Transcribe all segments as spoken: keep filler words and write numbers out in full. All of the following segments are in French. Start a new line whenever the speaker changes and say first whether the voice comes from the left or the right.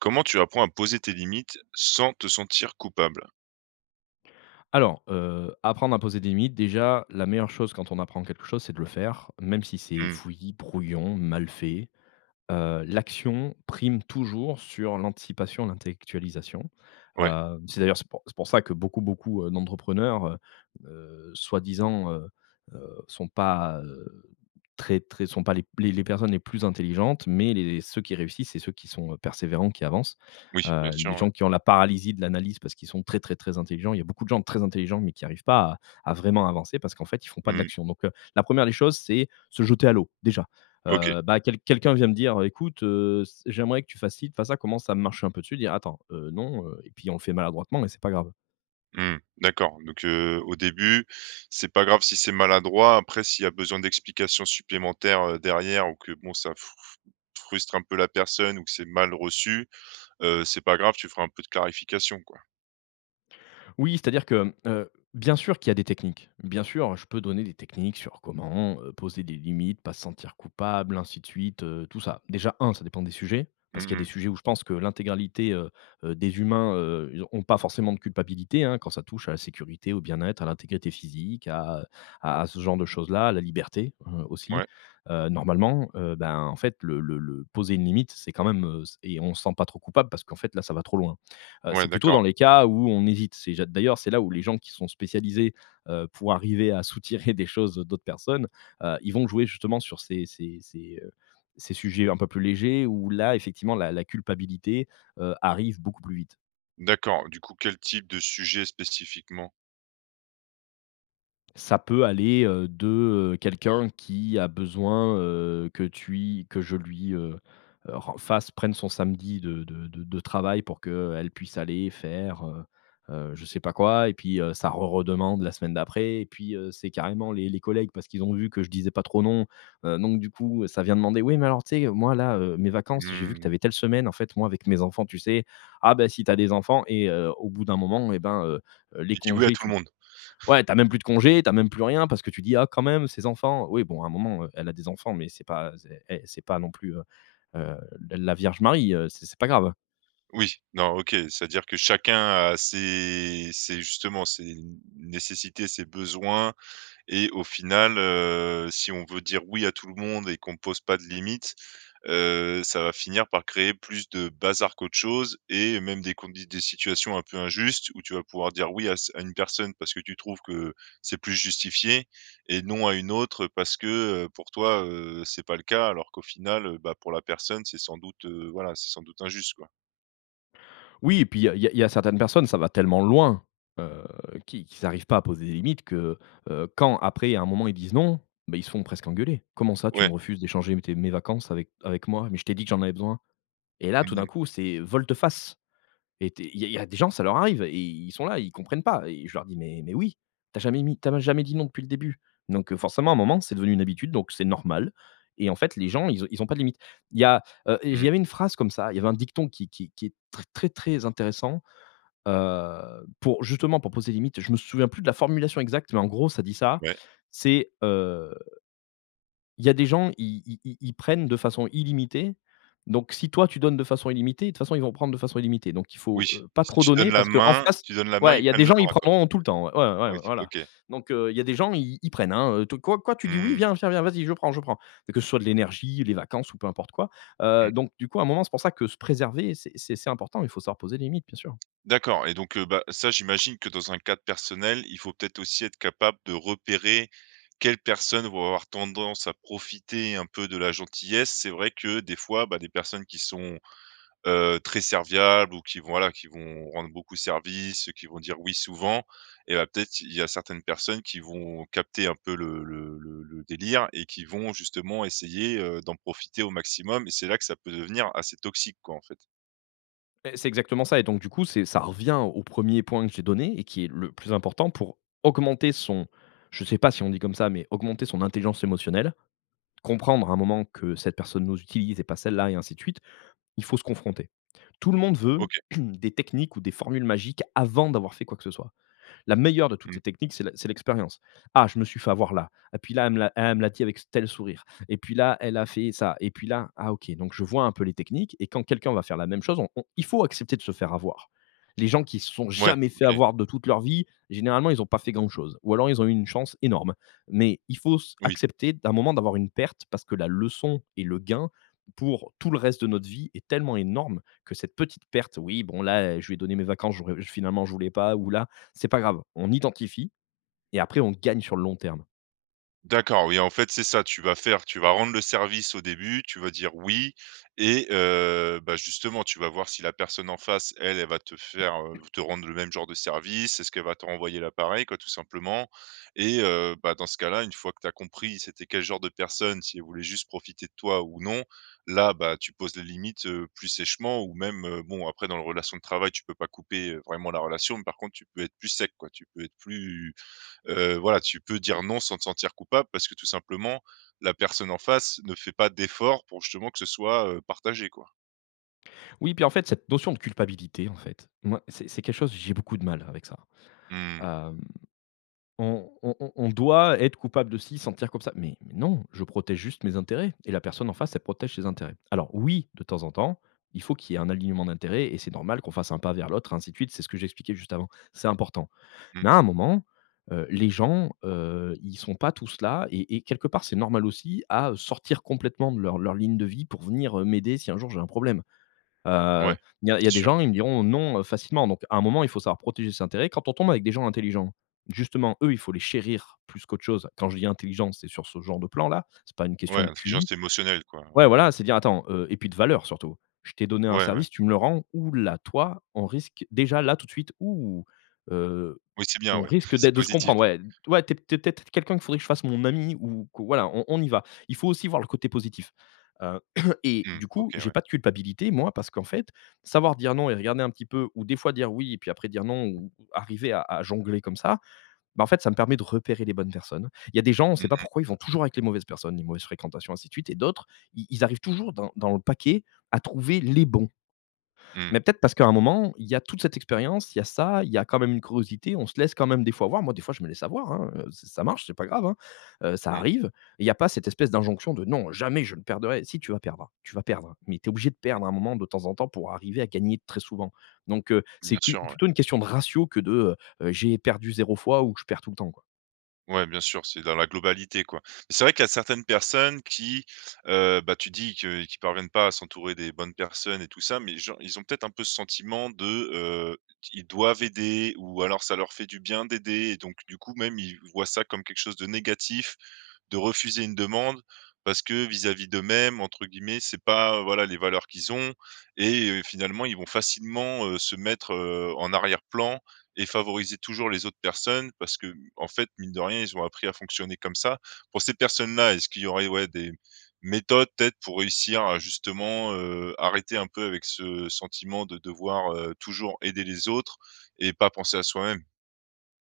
right: Comment tu apprends à poser tes limites sans te sentir coupable?
left: Alors, heu, apprendre à poser des limites déjà, la meilleure chose quand on apprend quelque chose, c'est de le faire, même si c'est
right: Mmh.
left: fouillis, brouillon, mal fait, heu, l'action prime toujours sur l'anticipation, l'intellectualisation,
right: Ouais.
left: heueu, c'est d'ailleurs, c'est pour c'est pour ça que beaucoup, beaucoup, heu, d'entrepreneurs, heu heu, soi-disant, heu heu, sont pas, heu, très très sont pas les p les les personnes les plus intelligentes, mais les ceux qui réussissent c'est ceux qui sont, heu, persévérants, qui avancent,
right: Oui, bien
left: heu,
right: sûr,
left: les
right: ouais.
left: gens qui ont la paralysie de l'analyse parce qu'ils sont très, très, très intelligents. Il y a beaucoup de gens très intelligents mais qui arrivent pas à à vraiment avancer parce qu'en fait ils font pas de
right: Mmh.
left: l'action. Donc, heu, la première des choses, c'est se jeter à l'eau, déjà,
right: OK.
left: heu, bah, quel quelqu'un vient me dire: «Heu, écoute, heu, s j'aimerais que tu fasses ci, tu fasses ça, comment ça marche un peu?» tu dis: «Attends, heu, non, heu» et puis on fait maladroitement mais c'est pas grave.
right: Mmh mh. D'accord donc, heu, au début c'est pas grave si c'est maladroit, après s'il y a besoin d'explications supplémentaires, heu, derrière ou que bon ça f f frustre un peu la personne ou que c'est mal reçu, heu, c'est pas grave, tu feras un peu de clarification quoi?
left: Oui, c'est-à-dire que, hem, heu, bien sûr qu'il y a des techniques. Bien sûr, heu, je peux donner des techniques sur comment, heu, poser des limites, pas se sentir coupable, ainsi de suite, heu, tout ça. Déjà un, ça dépend des sujets, parce
right: Mmh
left: qu'il y a des
right: mh.
left: sujets où je pense que l'intégralité, heu, heu, des humains, heu, ils ont ont pas forcément de culpabilité, hein, quand ça touche à la sécurité, au bien-être, à l'intégrité physique, à à à ce genre de choses-là, la liberté, heu, aussi.
right: Ouais.
left: Heu, normalement, heu, ben en fait, le le le poser une limite, c'est quand même, heu et on se sent pas trop coupable parce qu'en fait, là, ça va trop loin. Heu,
right: Ouais,
left: c'est plutôt
right: d'accord.
left: dans les cas où, on hésite. C'est ja d'ailleurs, c'est là où les gens qui sont spécialisés, heu, pour arriver à soutirer des choses à d'autres personnes, heu, ils vont jouer justement sur ces ces ces, heu, ces sujets un peu plus légers, où là effectivement la la culpabilité, heu, arrive beaucoup plus vite.
right: D'accord, du coup quel type de sujet spécifiquement?
left: Ça peut aller, heu, de, heu, quelqu'un qui a besoin, heu, que tui que je lui, heu, ren fasse prenne son samedi de de de travail pour que, heu, elle puisse aller faire, heu, heu, je sais pas quoi et puis, heu, ça re redemande la semaine d'après et puis, heu, c'est carrément les les collègues, parce qu'ils ont vu que je disais pas trop non, heu, donc du coup ça vient demander: «Ouais, mais alors tu sais, moi là, heu, mes vacances, j'ai vu que tu
right: Mmh.
left: avais telle semaine, en fait moi avec mes enfants, tu sais?» ah ben, si tu as des enfants et heu, au bout d'un moment et ben, heu, heu, les
right: Tu dis: «Oui» à
left: congés
right: tout le
left: tu
right: monde.
left: ouais tu as même plus de congés, tu as même plus rien parce que tu dis: «Ah, quand même ses enfants», oui, bon à un moment, heu, elle a des enfants mais c'est pas c'est et c'est pas non plus, heu, heu, l la Vierge Marie, heu. C'est c'est pas grave.
right: Oui, non, OK. C'est-à-dire que chacun a ses ses justement, ses n nécessités, ses besoins et au final, heu, si on veut dire oui à tout le monde et qu'on pose pas de limites, heu, ça va finir par créer plus de bazar qu'autre chose et même des condi des situations un peu injustes, où tu vas pouvoir dire oui à ce à une personne parce que tu trouves que, c'est plus justifié, et non à une autre parce que, heu, pour toi, heu, c'est pas le cas, alors qu'au final, heu, bah pour la personne c'est sans doute, heu, voilà, c'est sans doute injuste, quoi.
left: Oui et puis il y a il y a certaines personnes, ça va tellement loin. Heu, qu'ils qu'ils arrivent pas à poser des limites que, heu, quand après à un moment ils disent non, ben ils se font presque engueulés: «Comment ça tu me
right: Ouais.
left: refuses d'échanger tes mes vacances avec avec moi, mais je t'ai dit que j'en avais besoin!» et là tout
right: Mmh
left: d'un
right: mh.
left: coup c'est, heu, volte-face. Et tu es, il y a il y a des gens ça leur arrive et ils sont là, ils comprennent pas et je leur dis: «Mais mais oui, tu as jamais mis tu as jamais dit non depuis le début, donc heu, forcément à un moment, c'est devenue une habitude, donc c'est normal» et en fait les gens, ils ont ils ont pas de limite. Il y a heu, il y
right: Mmh.
left: avait une phrase comme ça, il y avait un dicton qui qui qui est très très très intéressant, heu, pour justement, pour poser les limites. Je me souviens plus de la formulation exacte, mais en gros ça dit ça,
right: Ouais.
left: c'est, heu: «Il y a des gens, ils ils ils ils prennent de façon illimitée, donc si toi tu donnes de façon illimitée, de toute façon, ils vont prendre de façon illimitée», donc il
right: Oui.
left: faut, heu, pas
right: Si
left: trop
right: tu donnes
left: donner,
right: la
left: parce qu'en
right: main
left: face
right: tu donnes la main,
left: ouais,
right: ils
left: il
right: te
left: y a
right: prennent
left: des
right: le
left: gens ils
right: bras, quoi.
left: prendront tout le temps ouais, ouais, ouais, ouais,
right: OK
left: voilà.
right: OK.
left: Donc heu, il y a des gens, ils ils prennent, hein, tout: «Quoi? Quoi? Tu dis oui?
right: Mmh.
left: Viens, viens, viens, vas-y je prends, je prends!» que ce soit de l'énergie, les vacances ou peu importe quoi. Heu,
right: Mmh.
left: donc du coup, à un moment, c'est pour ça que se préserver c'est c'est c'est important. Il faut savoir poser des limites, bien sûr.
right: D'accord et donc heu, ben, ça j'imagine que dans un cadre personnel, il faut peut-être aussi être capable de repérer, quelles personnes vont avoir tendance à profiter un peu de la gentillesse. C'est vrai que des fois, ben des personnes qui sont, heu, très serviables ou qui, voilà, qui vont rendre beaucoup service, qui vont dire oui souvent, et ben peut-être, il y a certaines personnes qui vont capter un peu le le le le délire. Et qui vont justement essayer, heu, d'en profiter au maximum et c'est là que ça peut devenir assez toxique, quoi, en fait?
left: Et c'est exactement ça et donc du coup, c'est ça revient au premier point que j'ai donné, et qui est le plus important pour augmenter son je sais pas si on dit comme ça, mais augmenter son intelligence émotionnelle. Comprendre à un moment que cette personne nous utilise et pas celle-là et ainsi de suite, il faut se confronter. Tout le monde veut,
right: OK.
left: des techniques ou des formules magiques avant d'avoir fait quoi que ce soit. La meilleure de toutes
right: Mmh.
left: les techniques c'est l'ex c'est l'expérience, «Ah je me suis fait avoir là et puis là elle me l'a elle me l'a dit avec ce tel sourire. Et puis là, elle a fait ça et puis là ah OK», donc je vois un peu les techniques et quand quelqu'un va faire la même chose on on, il faut accepter de se faire avoir. Les gens qui se sont
right: Ouais,
left: jamais fait
right: OK.
left: avoir de toute leur vie, généralement ils ont pas fait grand chose, ou alors ils ont eu une chance énorme. Mais il faut se
right: Oui.
left: accepter à un moment d'avoir une perte parce que la leçon et le gain pour, tout le reste de notre vie est tellement énorme, que cette petite perte. «Oui, bon là, heu, je lui ai donné mes vacances j'aurais finalement, je voulais pas ou la», c'est pas grave, on identifie et après on gagne sur le long terme.
right: D'accord, oui en fait c'est ça, tu vas faire tu vas rendre le service au début. Tu vas dire oui et, heu, ben justement, tu vas voir si la personne en face elle, elle va te faire, heu, te rendre le même genre de service, est-ce qu'elle va te renvoyer la pareille, quoi, tout simplement. Et heu, ben dans ce cas-là, une fois que tu as compris, c'était quel genre de personne, si elle voulait juste profiter de toi ou non, là, ben tu poses les limites, heu, plus sèchement ou même, heu, bon, après dans le relation de travail tu peux pas couper, heu, vraiment la relation, mais par contre tu peux être plus sec, quoi. Tu peux être plus, heu, voilà, tu peux dire non sans te sentir coupable parce que tout simplement, la personne en face ne fait pas d'efforts pour justement que ce soit, heu, partagé, quoi.
left: Oui, puis en fait, cette notion de culpabilité, en fait, moi c'est c'est quelque chose j'ai beaucoup de mal avec ça.
right: Mmh.
left: Hem, on on on on doit être coupable de ci, se sentir comme ça. Mais mais non, je protège juste mes intérêts et la personne en face, elle protège ses intérêts. Alors, oui de temps en temps, il faut qu'il y ait un alignement d'intérêt et c'est normal qu'on fasse un pas vers l'autre, ainsi de suite, c'est ce que j'expliquais juste avant. C'est important.
right: Mmh.
left: Mais à un moment, heu, les gens, heu, ils sont pas tous là et et quelque part c'est normal aussi, à, heu, sortir complètement de leur leur ligne de vie pour venir, heu, m'aider si un jour j'ai un problème.
right: Ouais.
left: Heu, il y a il y
right: C'est
left: a des
right: sûr.
left: gens, ils me diront: «Non», heu, facilement, donc à un moment il faut savoir protéger ses intérêts. Quand on tombe avec des gens intelligents, justement eux, il faut les chérir plus qu'autre chose, quand je dis intelligent, c'est sur ce genre de plan-là, c'est pas une
right: Ouais,
left: question de
right: l'intelligence
left: QI.
right: émotionnelle, quoi.
left: Ouais,
right: Ouais.
left: voilà, c'est dire attends heu et puis de valeurs surtout, je t'ai donné un
right: Ouais, ouais.
left: service, tu me le rends, où là toi, on risque déjà là tout de suite, ou, heu,
right: Oui, c'est bien,
left: on
right: ouais.
left: risque
right: C'est
left: d'être de se
right: positif.
left: comprendre, ouais. Ouais, tu es tu es peut-être quelqu'un, qu'il faudrait que je fasse mon ami, ou que voilà, on on y va. Il faut aussi voir le côté positif, heu et
right: Mmh.
left: du coup
right: OK,
left: j'ai
right: ouais.
left: pas de culpabilité moi, parce qu'en fait, savoir dire non et regarder un petit peu ou des fois dire oui et puis après dire non, ou ou arriver à à jongler comme ça, ben en fait ça me permet de repérer les bonnes personnes. Il y a des gens, on
right: Mmh
left: sait pas
right: mh.
left: pourquoi, ils vont toujours avec les mauvaises personnes, les mauvaises fréquentations, ainsi de suite. Et d'autres, ils ils arrivent toujours dans dans le paquet à trouver les bons.
right: Mmh.
left: Mais peut-être parce qu'à un moment, il y a toute cette expérience, il y a ça, il y a quand même une curiosité, on se laisse quand même des fois avoir, moi des fois je me laisse avoir, hein, heu, ç ç ça marche, c'est pas grave, hein, heu, ça
right: Mmh.
left: arrive. Il y a pas cette espèce d'injonction de, non jamais je ne perdrais, si tu vas perdre, tu vas perdre, mais tu es obligé de
right: Mmh.
left: perdre à un moment de temps en temps pour arriver à gagner très souvent. Donc heu,
right: Mmh,
left: c'est
right: bien
left: qu'u
right: sûr, ouais.
left: plutôt une question de ratio que de, heu, heu, j'ai perdu zéro fois, ou je perds tout le temps, quoi.
right: Ouais, bien sûr c'est dans la globalité, quoi. Mais c'est vrai qu'il y a certaines personnes qui, heu, ben tu dis que qu'ils parviennent pas à s'entourer des bonnes personnes et tout ça, mais gen ils ont peut-être un peu ce sentiment de, heu, ils doivent aider ou alors ça leur fait du bien d'aider et donc du coup, même ils voient ça comme quelque chose de négatif, de refuser une demande, parce que vis-à-vis d'eux-mêmes, entre guillemets, «c'est pas, heu, voilà, les valeurs qu'ils ont» et heu, finalement ils vont facilement, heu, se mettre, heu, en arrière-plan et favoriser toujours les autres personnes, parce que, en fait, mine de rien, ils ont appris à fonctionner comme ça. Pour ces personnes-là, est-ce qu'il y aurait, ouais, des méthodes peut-être pour réussir à justement, heu, arrêter un peu avec ce sentiment de devoir, heu, toujours aider les autres et pas penser à soi-même?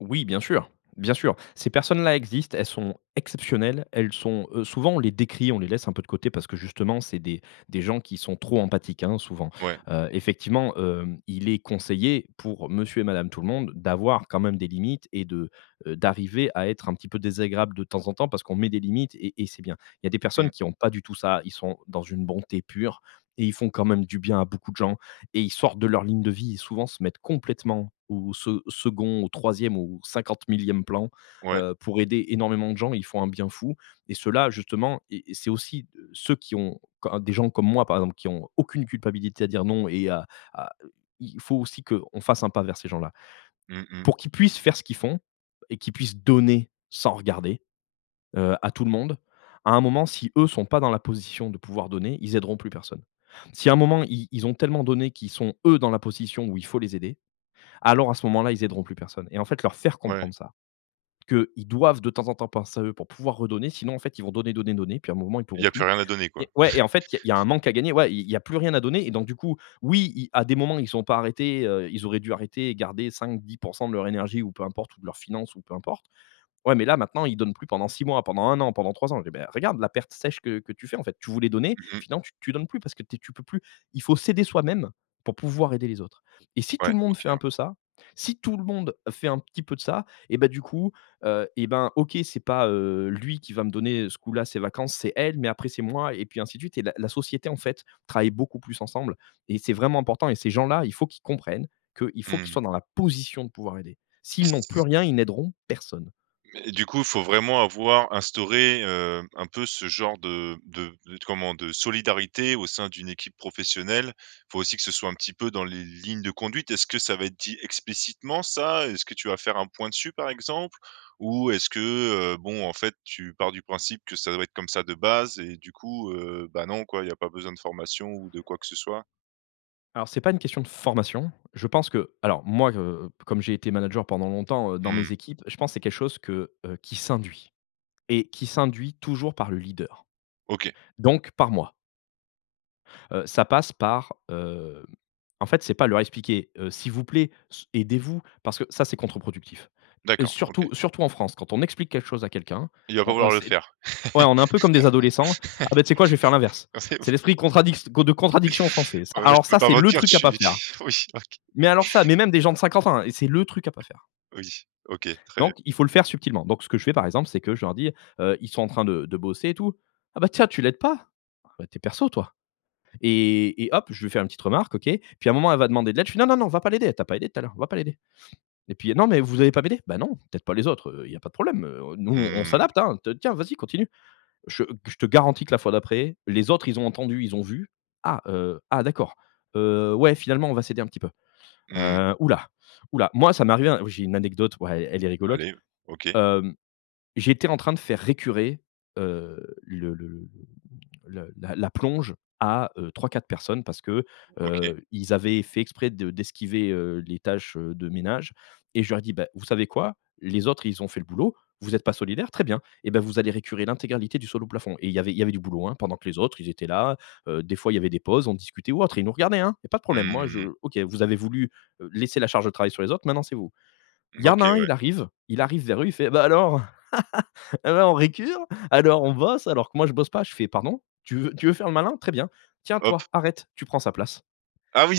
left: Oui, bien sûr, bien sûr. Ces personnes-là existent, elles sont exceptionnelles. Elles sont, heu, souvent on les décrie, on les laisse un peu de côté, parce que justement c'est des des gens qui sont trop empathiques, hein, souvent.
right: Ouais.
left: Heu, effectivement, hem, il est conseillé pour, monsieur et madame Tout-le-Monde d'avoir quand même des limites et de, heu, d'arriver à être un petit peu désagréable de temps en temps parce qu'on met des limites et et c'est bien. Il y a des personnes
right: Mmh.
left: qui ont pas du tout ça. Ils sont dans une bonté pure et ils font quand même du bien à beaucoup de gens et ils sortent de leur ligne de vie et souvent se mettent complètement au se second, au troisième ou au cinquante-millième plan,
right: Ouais.
left: heu, pour aider énormément de gens, ils font un bien fou, et ceux-là justement, et et c'est aussi ceux qui ont co des gens comme moi par exemple qui ont aucune culpabilité à dire non, et à à il faut aussi qu'on fasse un pas vers ces gens-là.
right: Mmh mh.
left: Pour qu'ils puissent faire ce qu'ils font et qu'ils puissent donner, sans regarder, heu, à tout le monde. À un moment si eux sont pas dans la position de pouvoir donner, ils aideront plus personne. Si à un moment ils ils ont tellement donné, qu'ils sont eux dans la position où il faut les aider, alors à ce moment-là, ils aideront plus personne. Et en fait leur faire
right: Ouais.
left: comprendre ça, qu'ils doivent de temps en temps penser à eux pour pouvoir redonner, sinon en fait ils vont donner, donner, donner, puis à un moment ils pourront
right: Il y a plus
left: plus.
right: rien à donner,
left: Et
right: quoi.
left: ouais et en fait il y a il y a un manque à gagner, ouais, il il y a plus rien à donner et donc du coup, oui ils à des moments ils ont pas arrêté, heu, ils auraient dû arrêter et garder cinq-dix pour cent de leur énergie ou peu importe ou de leurs finances ou peu importe, ouais, mais là maintenant, ils donnent plus pendant six mois, pendant un an, pendant trois ans. Eh ben, regarde la perte sèche que que tu fais en fait, tu voulais donner et
right: Mmh mh.
left: finalement tu donnes plus parce que tu es tu peux plus. Il faut s'aider soi-même, pour pouvoir aider les autres. Et si tout
right: Ouais.
left: le monde
right: OK,
left: fait un
right: ouais.
left: peu ça, si tout le monde fait un petit peu de ça et ben du coup, heu, et ben, OK, c'est pas, heu, lui qui va me donner ce coup-là ses vacances, c'est elle, mais après c'est moi et puis ainsi de suite et la la société en fait travaille beaucoup plus ensemble et c'est vraiment important et ces gens-là, il faut qu'ils comprennent, qu'ils faut qu'ils
right: Mmh.
left: soient dans la position de pouvoir aider. S'ils n'ont plus rien, ils n'aideront personne.
right: Mais, et du coup faut vraiment avoir instauré, hem, un peu ce genre de de de comment, de solidarité au sein d'une équipe professionnelle, faut aussi que ce soit un petit peu dans les lignes de conduite. Est-ce que ça va être dit explicitement ça? Est-ce que tu vas faire un point dessus par exemple? Ou est-ce que, heu, bon en fait, tu pars du principe que ça doit être comme ça de base et du coup, heu, bah non quoi il y a pas besoin de formation ou de quoi que ce soit?
left: Alors c'est pas une question de formation, je pense que alors moi, heu, comme j'ai été manager pendant longtemps, heu, dans
right: Mmh.
left: mes équipes, je pense c'est quelque chose que, heu, qui s'induit et qui s'induit toujours par le leader.
right: OK.
left: Donc par moi heu, ça passe par, hem, en fait, c'est pas leur expliquer: «Heu, s'il vous plaît, s aidez-vous!» parce que ça c'est contre-productif. Heu,
right: D'accord,
left: surtout
right: OK.
left: surtout en France quand on explique quelque chose à quelqu'un,
right: Il va pas
left: on, heu,
right: vouloir le
left: c'est
right: faire.
left: ouais on est un peu comme des adolescents: «Ah beh tu sais quoi je vais faire l'inverse».
right: Ah ouais, ouais.
left: C'est l'esprit contradict con de contradiction français s
right: Ah ouais je
left: alors
right: peux
left: ça,
right: pas
left: c'est le
right: mentir je
left: truc à pas
right: suis,
left: faire.
right: oui, OK.
left: Mais alors ça, mais même des gens de cinquante ans hein, c'est le truc à pas faire
right: Oui, OK, très bien.
left: donc, il faut le faire subtilement, donc ce que je fais par exemple, c'est que je leur dis, heu, ils sont en train de de bosser et tout: «Ah bah tiens, tu l'aide pas? Bah, tu es perso toi» et et hop! Je vais faire une petite remarque, OK. Puis à un moment elle va demander de l'aide. Je fais: «Non, non, non va pas l'aider! Elle t'a pas aidé tout à l'heure, va pas l'aider» et puis: «Non mais vous allez pas m'aider? Ben non, tu aides pas les autres, heu, il y a pas de problème, heu, nous on on
right: Mmh.
left: s'adapte, hein. Te tiens vas-y continue». Je g je te garantis que la fois d'après, les autres ils ont entendu, ils ont vu: «Ah, heu, ah d'accord, heu, ouais finalement on va s'aider un petit peu,
right: Mmh.
left: heu. Ouh là ouh là!» moi ça m'est arrivé un j'ai une anecdote, ouais, elle est rigolote.
right: Allez, OK.
left: Hem, j'étais en train de faire récurer, heu, le le le le la la plonge à, heu, trois-quatre personnes, parce que,
right: OK.
left: heu, ils avaient fait exprès de d'esquiver, heu, les tâches, heu, de ménage et je leur dis: «Bah vous savez quoi? Les autres ils ont fait le boulot, vous êtes pas solidaire, très bien et beh, vous allez récurer l'intégralité du sol au plafond», et il y avait il y avait du boulot hein, pendant que les autres ils étaient là, heu, des fois il y avait des pauses, on discutait ou autre et ils nous regardaient hein. Il y a pas de problème, moi
right: Mmh.
left: je: «OK, vous avez voulu, heu, laisser la charge de travail sur les autres, maintenant c'est vous». Il
right: Mmh
left: y en a
right: OK,
left: un il
right: ouais.
left: arrive, il arrive vers eux, il fait: «Bah, alors! Et, alors on récure, alors on bosse, alors que moi je bosse pas». Je fais: «Pardon? Tu veux tu veux faire le malin, très bien. Tiens,
right: Hop.
left: toi, arrête. Tu prends sa place».
right: Ah, oui.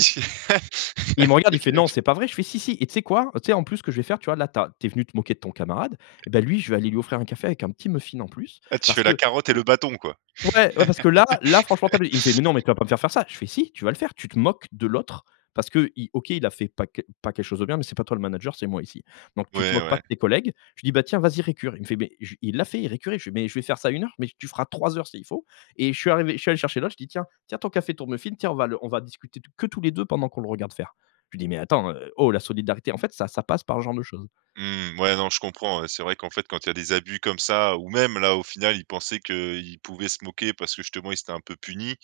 left: Et il me regarde il fait: «Non,
right: [unintelligible]
left: c'est pas vrai?» je fais: «Si, si, et tu sais quoi? Heu, tu sais en plus ce que je vais faire, tu vois là, tu as tu es venu te moquer de ton camarade et ben lui je vais aller lui offrir un café avec un petit muffin en plus.
right: Ah, tu
left: Parce
right: fais la
left: que
right: carotte et
left: l
right: le bâton, quoi.
left: ouais, ouais parce que là là franchement, t'abu» Il me fait: «Mais non mais tu vas pas me faire faire ça?» je fais: «Si, tu vas le faire. Tu te moques de l'autre parce qu'il, OK, il a fait pas que, pas quelque chose de bien mais c'est pas toi le manager, c'est moi ici. Donc tu te
right: Ouais,
left: moques pas
right: ouais.
left: de tes collègues». Je lui dis: «Bah, tiens vas-y récure». Il me fait: «Beh j» il l'a fait, il récurait. Je fais: «Mais je vais faire ça une heure? Mais tu feras trois heures s'il faut» et je suis arrivé, je suis allé chercher l'autre. Je dis: «Tiens, tiens, ton café, ton muffin, tiens on va le on va discuter t que tous les deux pendant qu'on le regarde faire». Je lui dis: «Mais attends, heu, oh! La solidarité en fait ça ça passe par ce genre de choses».
right: Mmh. Ouais, non, je comprends, heu, c'est vrai qu'en fait quand il y a des abus comme ça, ou même là au final il pensait qu'il pouvait se moquer parce que justement ils étaient un peu punis,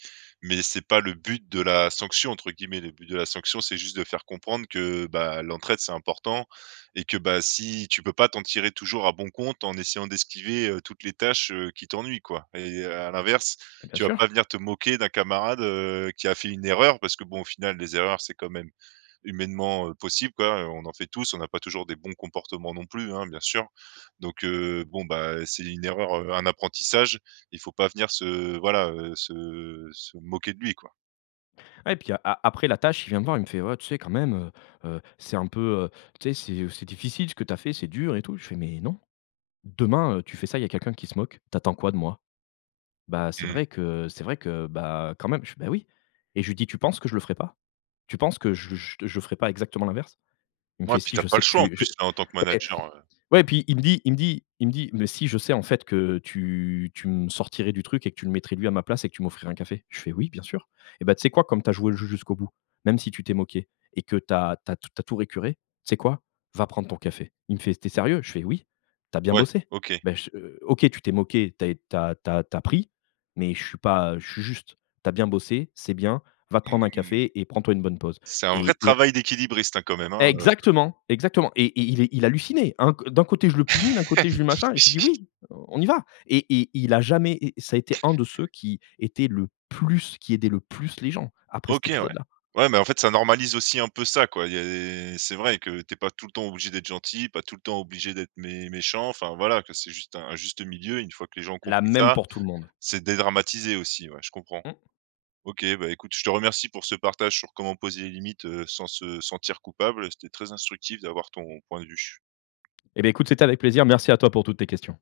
right: mais c'est pas le but de la «sanction» entre guillemets. Le but de la sanction, c'est juste de faire comprendre que, bah, l'entraide c'est important et que bah si tu peux pas t'en tirer toujours à bon compte en essayant d'esquiver, heu, toutes les tâches, heu, qui t'ennuient quoi et à l'inverse,
left: Bah, bien
right: tu vas pas
left: sûr.
right: venir te moquer d'un camarade, heu, qui a fait une erreur parce que bon au final les erreurs c'est quand même humainement, heu, possible quoi, heu, on en fait tous. On a pas toujours des bons comportements non plus hein, bien sûr. Donc, heu, bon, bah, heu, c'est une erreur, heu, un apprentissage. Il faut pas venir se voilà, heu, se se moquer de lui, quoi.
left: Ouais, et puis, a après la tâche, il vient me voir, il me fait: «Ouais tu sais quand même, heu, heu, c'est un peu, heu, tu sais, c'est, heu, f c'est difficile ce que tu as fait, c'est dur et tout». Je fais: «Mais non, demain, heu, tu fais ça, il y a quelqu'un qui se moque, tu attends quoi de moi? Bah c'est
right: Mmh.
left: vrai que, c'est vrai que, bah quand même». Je fais: «Beh oui» et je lui dis: «Tu penses que je le ferais pas? Tu penses que j j j je ferais pas exactement l'inverse?» il me fait:
right: Ouais, puis
left: «Si
right: tu as
left: je
right: pas
left: sais
right: le
left: que
right: choix en
left: tu je»
right: plus en tant que
left: ouais,
right: manager, heu
left: ouais et puis il me dit il me dit il me dit: «Mais si je sais en fait que tu tu me sortirais du truc et que tu le mettrais lui à ma place et que tu m'offrirais un café». Je fais: «Oui bien sûr, et ben tu sais quoi comme tu as joué le jeu jusqu'au bout même si tu t'es moqué et que tu as tu as t tu as tout récuré. Tu sais quoi? Va prendre ton café». Il me fait: «Tu es sérieux?» je fais: «Oui, tu as bien
right: Ouais,
left: bossé,
right: OK.
left: beh ch heu. OK tu t'es moqué tu as ét tu as tu as tu as pris mais je suis pas, heu, je suis juste. Tu as bien bossé, c'est bien, va te prendre un
right: Mmh.
left: café et prends toi une bonne pause»
right: C'est un vrai
left: et et un
right: travail d'équilibriste hein, quand même, hein, heu
left: Exactement! Exactement! Et et il est, il hallucinait. Un c d'un côté je le punis, d'un côté je lui machin. Je lui dit:
right: Oui.
left: «Oui! On y va» et et, il a jamais, et ça a été un de ceux qui était le plus qui aidait le plus les gens après cet
right: OK, ouais.
left: épisode-là.
right: Ouais, mais en fait ça normalise aussi un peu ça quoi, il y a et c'est vrai que t'es pas tout le temps obligé d'être gentil, pas tout le temps obligé d'être mé méchant. Enfin voilà que, c'est juste un un juste milieu, une fois que les gens ont
left: La
right: compris
left: même,
right: ça,
left: pour tout le monde.
right: c'est dédramatisé aussi, ouais je comprends.
left: Mmh.
right: OK, bah écoute je te remercie pour ce partage sur comment poser les limites, heu, sans se sentir coupable c'était très instructif d'avoir ton point de vue.
left: Et beh, écoute c'était avec plaisir, merci à toi pour toutes tes questions.